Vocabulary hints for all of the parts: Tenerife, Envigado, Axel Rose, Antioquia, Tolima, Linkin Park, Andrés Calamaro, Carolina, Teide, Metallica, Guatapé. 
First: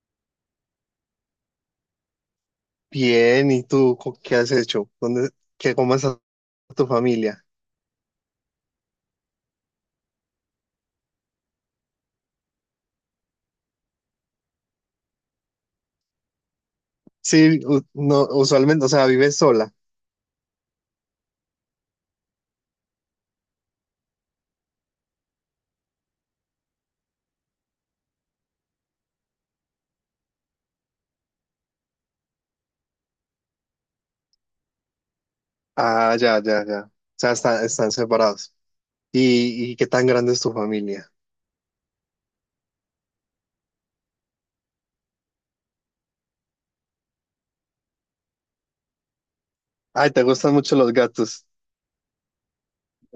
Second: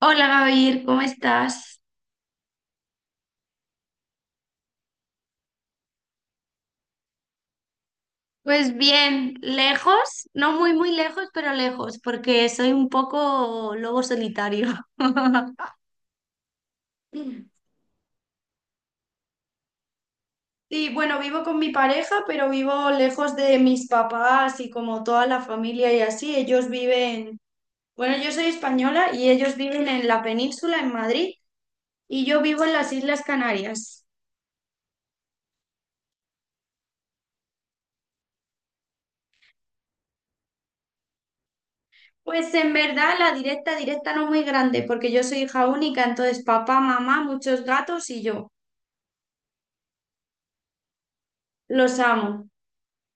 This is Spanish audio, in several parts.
Hola Gabriel, ¿cómo estás? Bien, ¿y qué has hecho? ¿Dónde, qué, cómo está tu familia? Pues bien, lejos, no muy muy lejos, pero lejos, porque soy un poco lobo solitario. Sí, no, usualmente, o sea, vives sola. Sí, bueno, vivo con mi pareja, pero vivo lejos de mis papás y como toda la familia y así. Ellos viven, bueno, yo soy española y ellos viven en la península, en Madrid, y yo vivo en las Islas Canarias. Ah, ya, ya, ya. O sea, están separados. ¿Y qué tan grande es tu familia? Pues en verdad la directa, directa no muy grande, porque yo soy hija única, entonces papá, mamá, muchos gatos y yo. Ay, te gustan mucho los gatos. Los amo.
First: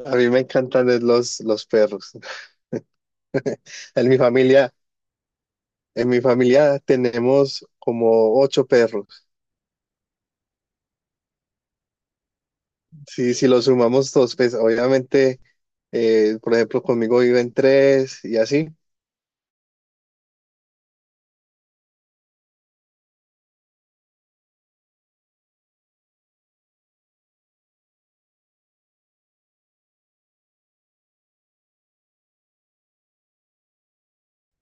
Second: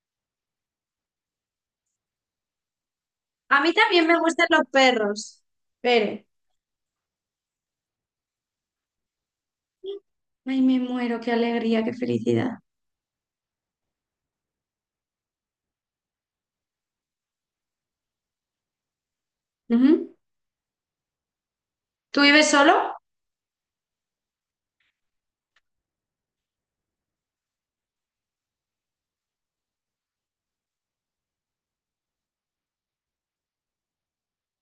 A mí me encantan es los perros. A mí también En me mi gustan los familia, perros. en mi Pero, familia tenemos como ocho perros. ay, me muero, qué alegría, qué felicidad. Sí, si los sumamos todos, pues obviamente, por ejemplo, conmigo viven tres y así. Ujú. ¿Tú vives solo?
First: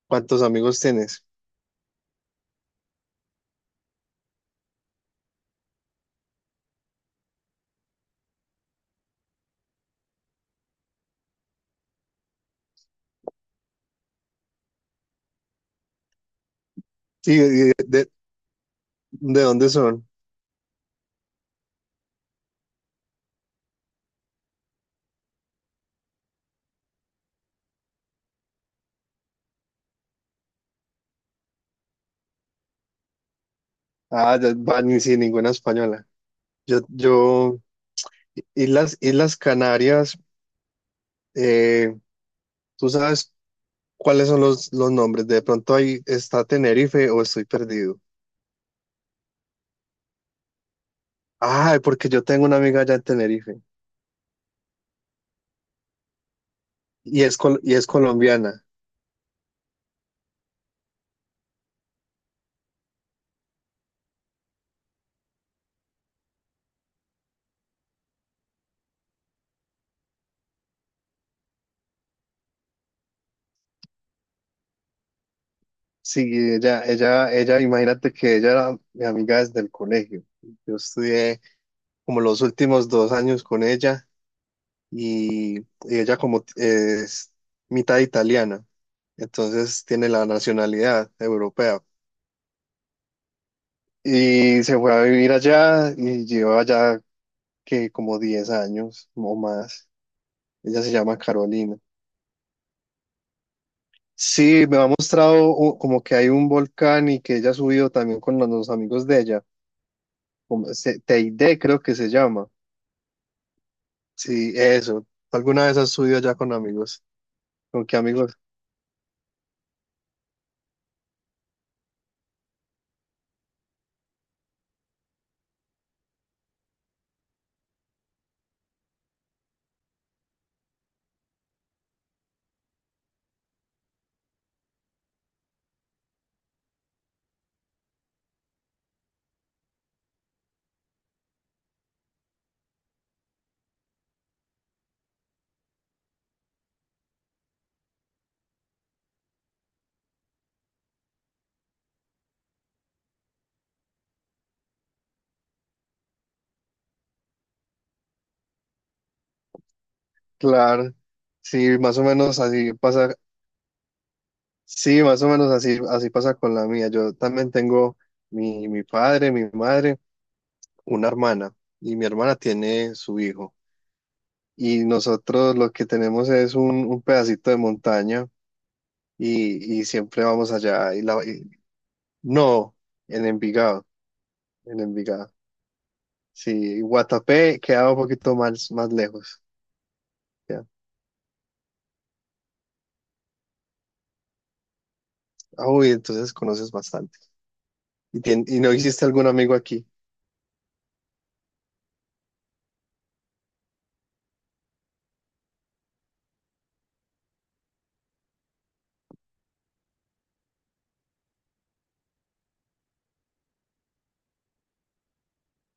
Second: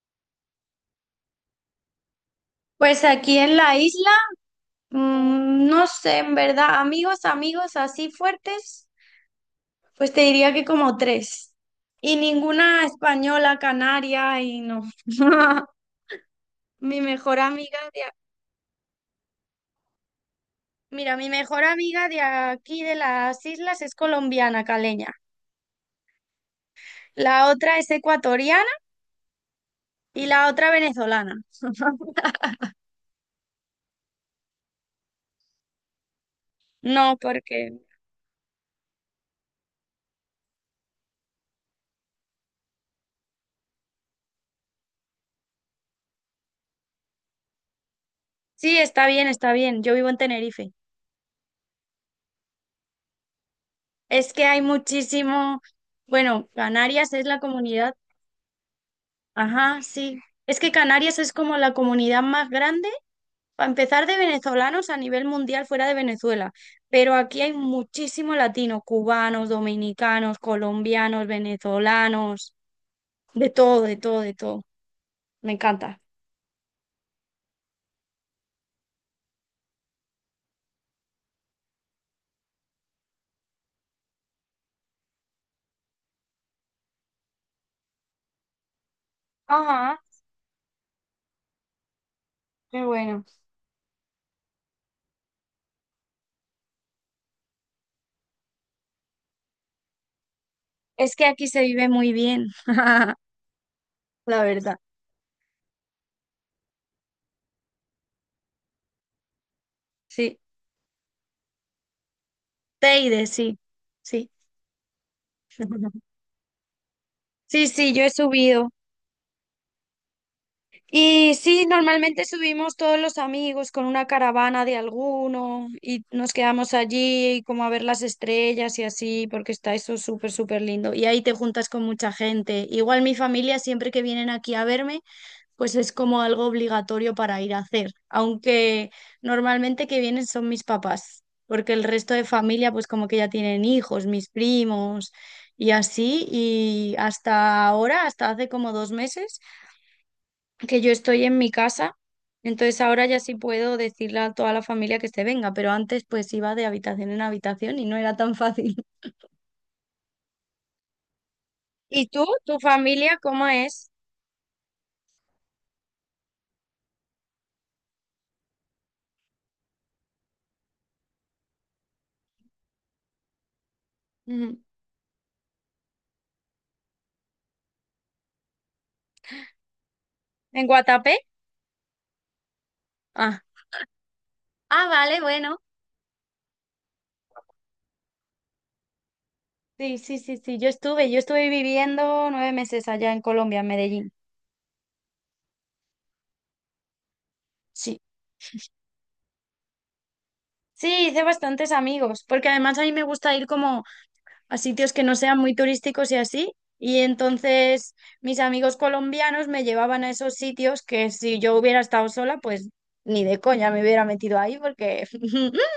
¿Cuántos amigos tienes? Pues aquí en la isla, no sé, en verdad, amigos, amigos así fuertes, pues te diría que como tres. Y ninguna española, canaria, y no. Mi mejor Sí, amiga de, de, a- ¿de dónde son? Mira, mi mejor amiga de aquí de las islas es colombiana, caleña. La otra es ecuatoriana y la otra venezolana. Ah, ya, va, ni sin ninguna española. Yo, No, yo, porque Islas, Islas Canarias, eh, ¿tú sabes cuáles son los nombres? De pronto ahí está Tenerife o estoy perdido. sí, está bien, está bien. Yo vivo en Tenerife. Ah, porque yo tengo una amiga allá en Tenerife Es que hay muchísimo, bueno, Canarias y es la y es comunidad, colombiana. ajá, sí. Es que Canarias es como la comunidad más grande, para empezar, de venezolanos a nivel mundial fuera de Venezuela. Pero aquí hay muchísimo latino, cubanos, dominicanos, colombianos, venezolanos, de todo, de todo, de todo. Me encanta. Sí, ella, imagínate que ella era mi amiga desde el colegio. Yo estudié como los últimos 2 años con ella y ella como es mitad italiana. Entonces Ajá, tiene la nacionalidad europea. qué bueno. Y se fue a vivir allá y lleva allá que como 10 años o más. Ella se Es llama que aquí se Carolina. vive muy bien, la Sí, me verdad. ha mostrado como que hay un volcán y que ella ha subido también con los amigos de ella. Sí. Teide creo que se llama. Teide, sí, sí. Sí, eso. ¿Alguna vez has subido allá con amigos? Sí, ¿Con sí, qué yo he amigos? subido. Y sí, normalmente subimos todos los amigos con una caravana de alguno y nos quedamos allí como a ver las estrellas y así, porque está eso súper, súper lindo. Y ahí te juntas con mucha gente. Igual mi familia, siempre que vienen aquí a verme, pues es como algo obligatorio para ir a hacer, aunque normalmente que vienen son mis papás, porque el resto de familia pues como que ya tienen hijos, mis primos y así, y hasta ahora, hasta hace como 2 meses que yo estoy en mi casa, entonces ahora ya sí puedo decirle a toda la familia que se venga, pero antes pues iba de habitación en habitación y no era tan fácil. Claro. Sí, más o ¿Y tú, menos tu así pasa. familia, cómo es? Sí, más o menos así, así pasa con la mía. Yo también tengo mi padre, mi madre, una hermana y mi hermana tiene su hijo. Ujú. Y nosotros lo que tenemos es un pedacito de montaña y siempre vamos ¿En allá. Guatapé? No, en Ah, Envigado, en ah, vale, Envigado. bueno. Sí, Guatapé queda un poquito más, más lejos. Sí, sí, sí, sí, Ya. Yo estuve viviendo 9 meses allá en Colombia, en Medellín. Ah, uy, entonces conoces bastante. Sí, ¿Y, y no hiciste algún amigo aquí? sí, hice bastantes amigos, porque además a mí me gusta ir como a sitios que no sean muy turísticos y así, y entonces mis amigos colombianos me llevaban a esos sitios que si yo hubiera estado sola, pues ni de coña me hubiera metido ahí, porque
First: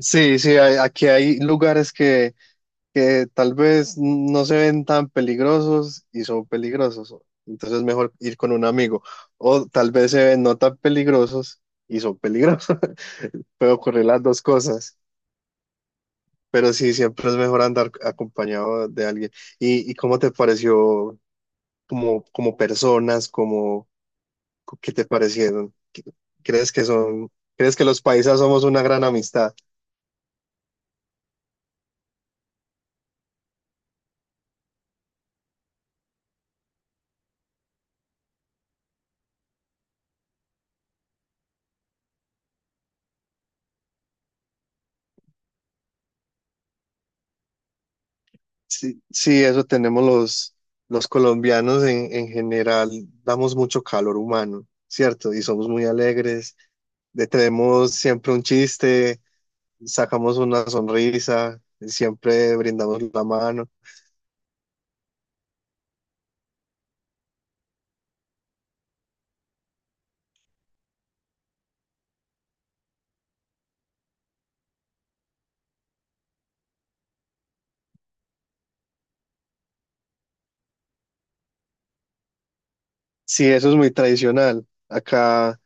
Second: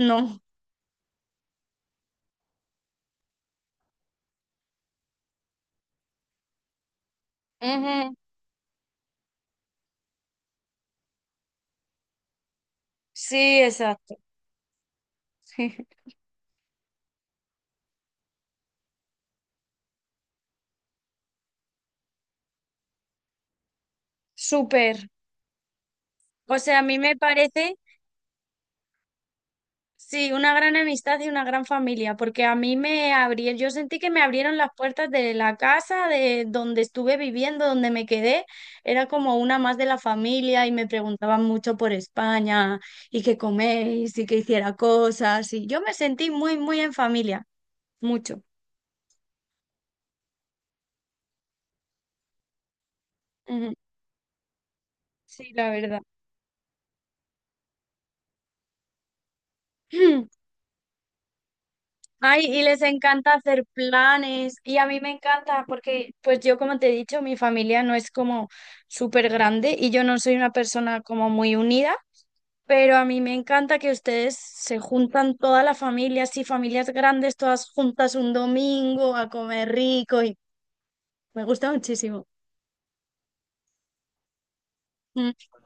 Sí, sí, aquí hay lugares que tal vez no se ven tan peligrosos y son peligrosos. Entonces es mejor Ujú. ir con un amigo. O tal vez se ven no tan peligrosos y son peligrosos. Sí, Puede ocurrir exacto. las dos cosas. Pero sí, siempre es mejor andar acompañado de alguien. ¿Y cómo te pareció como, como personas, como qué Súper. te parecieron? O ¿Crees sea, a que mí me son, parece crees que los paisas somos una gran amistad? sí, una gran amistad y una gran familia, porque a mí me abrieron, yo sentí que me abrieron las puertas de la casa, de donde estuve viviendo, donde me quedé, era como una más de la familia y me preguntaban mucho por España y qué coméis y que hiciera cosas y yo me sentí muy, muy en familia, mucho. Sí, sí, eso tenemos los colombianos en general, damos Ujú. mucho calor humano, ¿cierto? Y Sí, somos la muy verdad. alegres, le tenemos siempre un chiste, sacamos una sonrisa, Ay, siempre y les brindamos la encanta hacer mano. planes y a mí me encanta porque, pues yo como te he dicho, mi familia no es como súper grande y yo no soy una persona como muy unida, pero a mí me encanta que ustedes se juntan toda la familia, así familias grandes, todas juntas un domingo a comer rico y me gusta muchísimo. Sí, eso es muy tradicional. Mm. Acá,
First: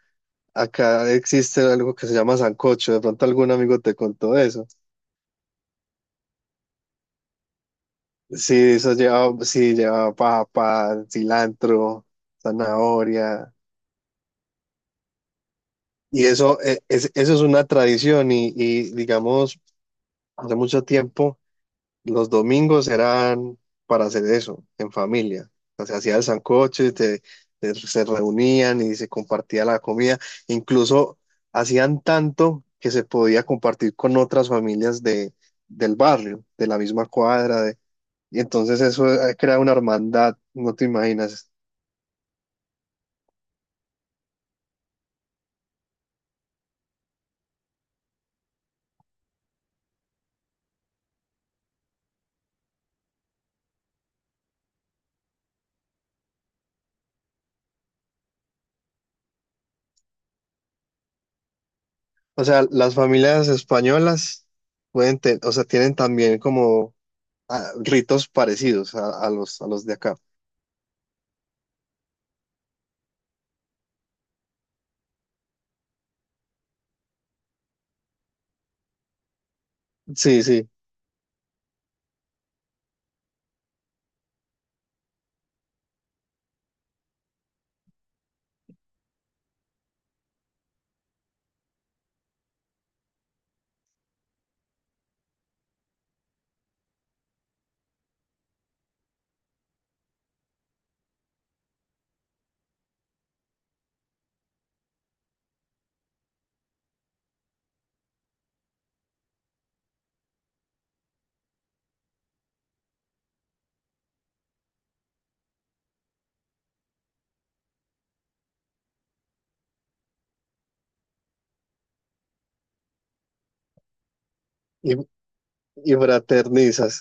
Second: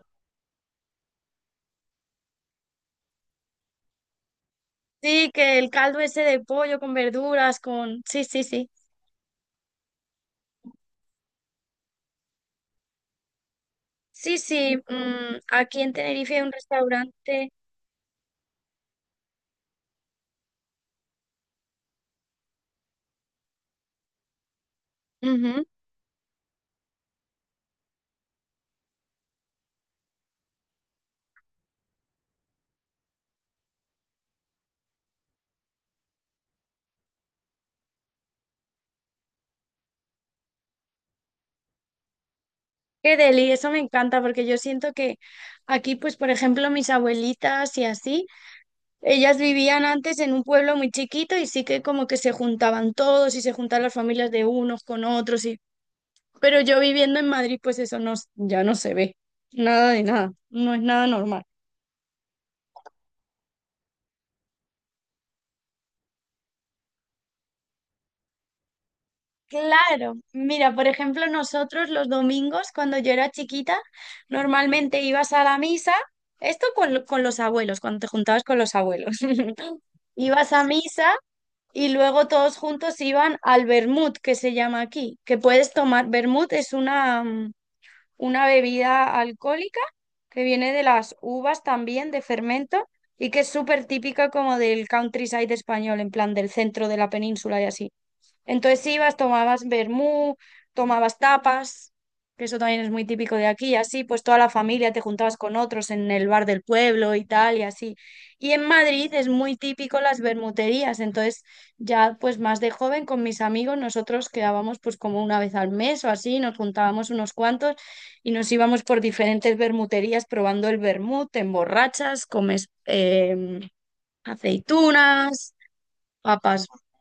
acá existe algo que se llama sancocho, de pronto algún amigo te contó eso. Sí, que el caldo ese de pollo con verduras, con... Sí, sí, Sí, sí. eso lleva, sí, lleva papa, cilantro, zanahoria. Sí, sí, mm, aquí en Y Tenerife hay un eso eso es restaurante. una tradición y, digamos, hace mucho tiempo los domingos eran para hacer eso, en familia. Ujú. O sea, se hacía el sancocho y se reunían y se compartía la comida. Incluso hacían tanto que se podía compartir con otras familias de, del barrio, de la misma cuadra. Y entonces eso crea una hermandad, no te imaginas. Qué deli, eso me encanta porque yo siento que aquí, pues por ejemplo, mis abuelitas y así, ellas vivían antes en un pueblo muy chiquito y sí que como que se juntaban todos y se juntaban las familias de unos con otros y pero yo viviendo en Madrid, pues eso no, ya no se ve. Nada de nada, no es nada normal. O sea, las familias españolas pueden, o sea, tienen también como ritos parecidos a los de Claro, acá. mira, por ejemplo, nosotros los domingos, cuando yo era chiquita, normalmente ibas a la misa, esto con los abuelos, cuando te juntabas con los abuelos. Sí, Ibas a sí, misa y luego todos juntos iban al vermut, que se llama aquí, que puedes tomar. Vermut es una bebida alcohólica que viene de las uvas también, de fermento, y que es súper típica como del countryside español, en plan del centro de la península y así. Entonces ibas, tomabas vermú, tomabas tapas, que eso también es muy típico de aquí, y así pues toda la familia te juntabas con otros en el bar del pueblo y tal, y así. Y en Madrid es muy típico las vermuterías, entonces ya pues más de joven con mis amigos nosotros quedábamos pues como una vez al mes o así, nos juntábamos unos cuantos y nos íbamos por diferentes vermuterías probando el vermut, te emborrachas, comes y, aceitunas, y papas, fraternizas.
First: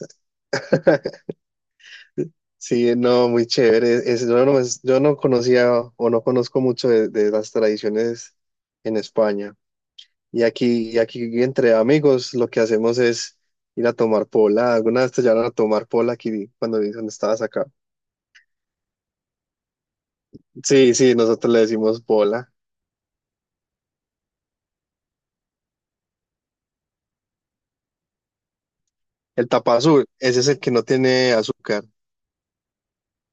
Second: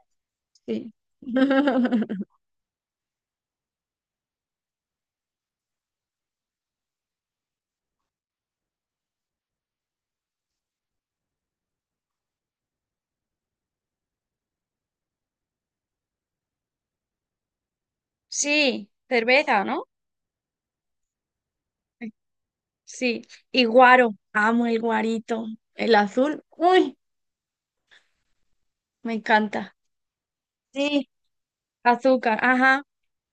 sí. Sí, no, muy chévere. Yo no conocía o no conozco mucho de las tradiciones en España. Y aquí entre amigos lo que hacemos es ir a tomar pola. Alguna vez te llevaron a tomar pola aquí cuando dicen estabas acá. Sí, cerveza, ¿no? Sí, sí, nosotros le decimos Sí. pola. Sí. Y guaro, amo el guarito. El azul, uy, me El encanta. tapa azul, ese es el que no Sí, tiene azúcar. azúcar, ajá.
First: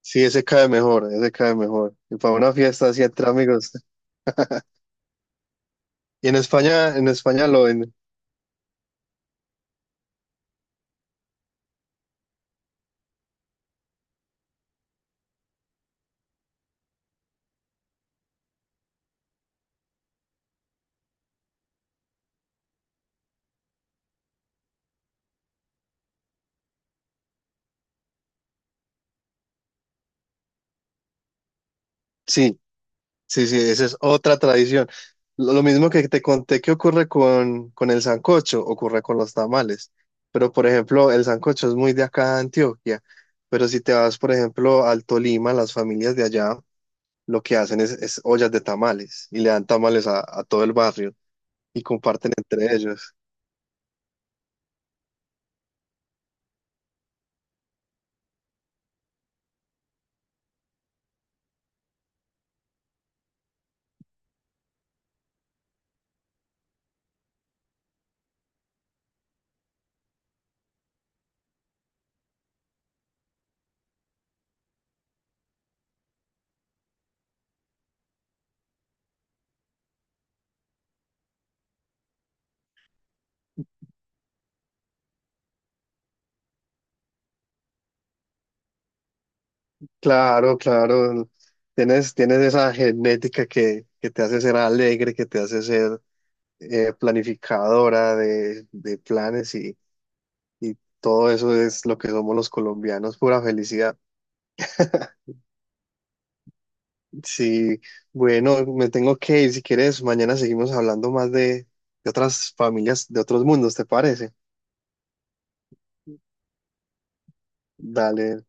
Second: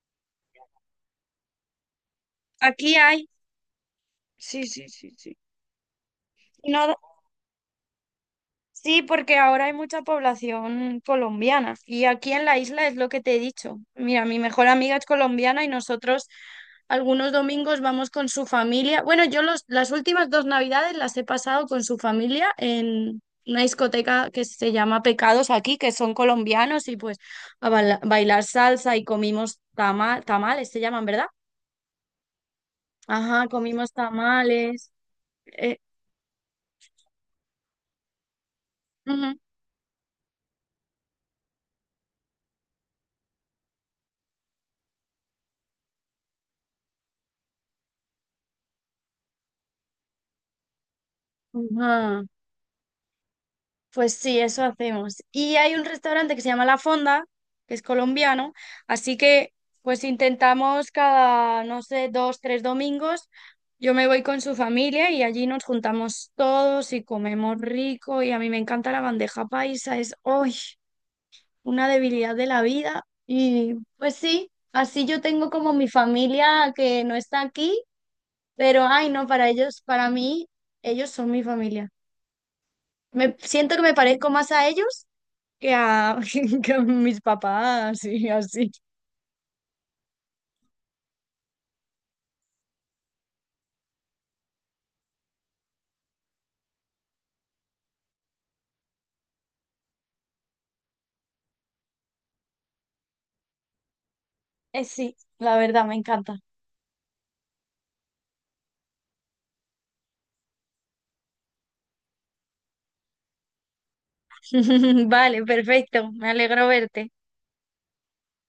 Sí, ese cae mejor, ese cae mejor. Y para una fiesta Aquí así hay. entre amigos. Sí, sí, sí, sí. Y No. En España lo ven. Sí, porque ahora hay mucha población colombiana y aquí en la isla es lo que te he dicho. Mira, mi mejor amiga es colombiana y nosotros algunos domingos vamos con su familia. Bueno, yo los, las últimas dos navidades las he pasado con su familia en una discoteca que se llama Pecados aquí, que son colombianos y pues a bailar salsa y comimos tamales, se llaman, ¿verdad? Sí, Ajá, sí, sí, esa comimos es otra tradición. tamales. Lo Eh, mismo que te conté que ocurre con el sancocho, ocurre con los ujú, tamales. Pero, por ejemplo, el sancocho es muy de acá de Antioquia. Pero si te vas, por ejemplo, al Tolima, las familias de allá lo que hacen es ollas de tamales y le dan tamales a todo el barrio y ajá. comparten entre ellos. Pues sí, eso hacemos. Y hay un restaurante que se llama La Fonda, que es colombiano, así que pues intentamos cada, no sé, dos, tres domingos, yo me voy con su familia y allí nos juntamos todos y comemos rico y a mí me encanta la bandeja paisa, es hoy una debilidad de la vida. Y pues sí, así yo tengo como mi familia que no está aquí, pero ay, no, para ellos, para mí, ellos son mi familia. Me siento que me parezco más a ellos que a, que a mis papás y así. Claro, claro. Tienes, tienes esa genética que te hace ser alegre, que te hace ser planificadora de planes y todo eso es lo que somos los colombianos, pura felicidad. Sí, la verdad, me encanta. Sí, bueno, me tengo que ir. Si quieres, mañana seguimos hablando más de otras familias, de otros mundos, ¿te parece? Vale, perfecto. Me alegro verte. Dale.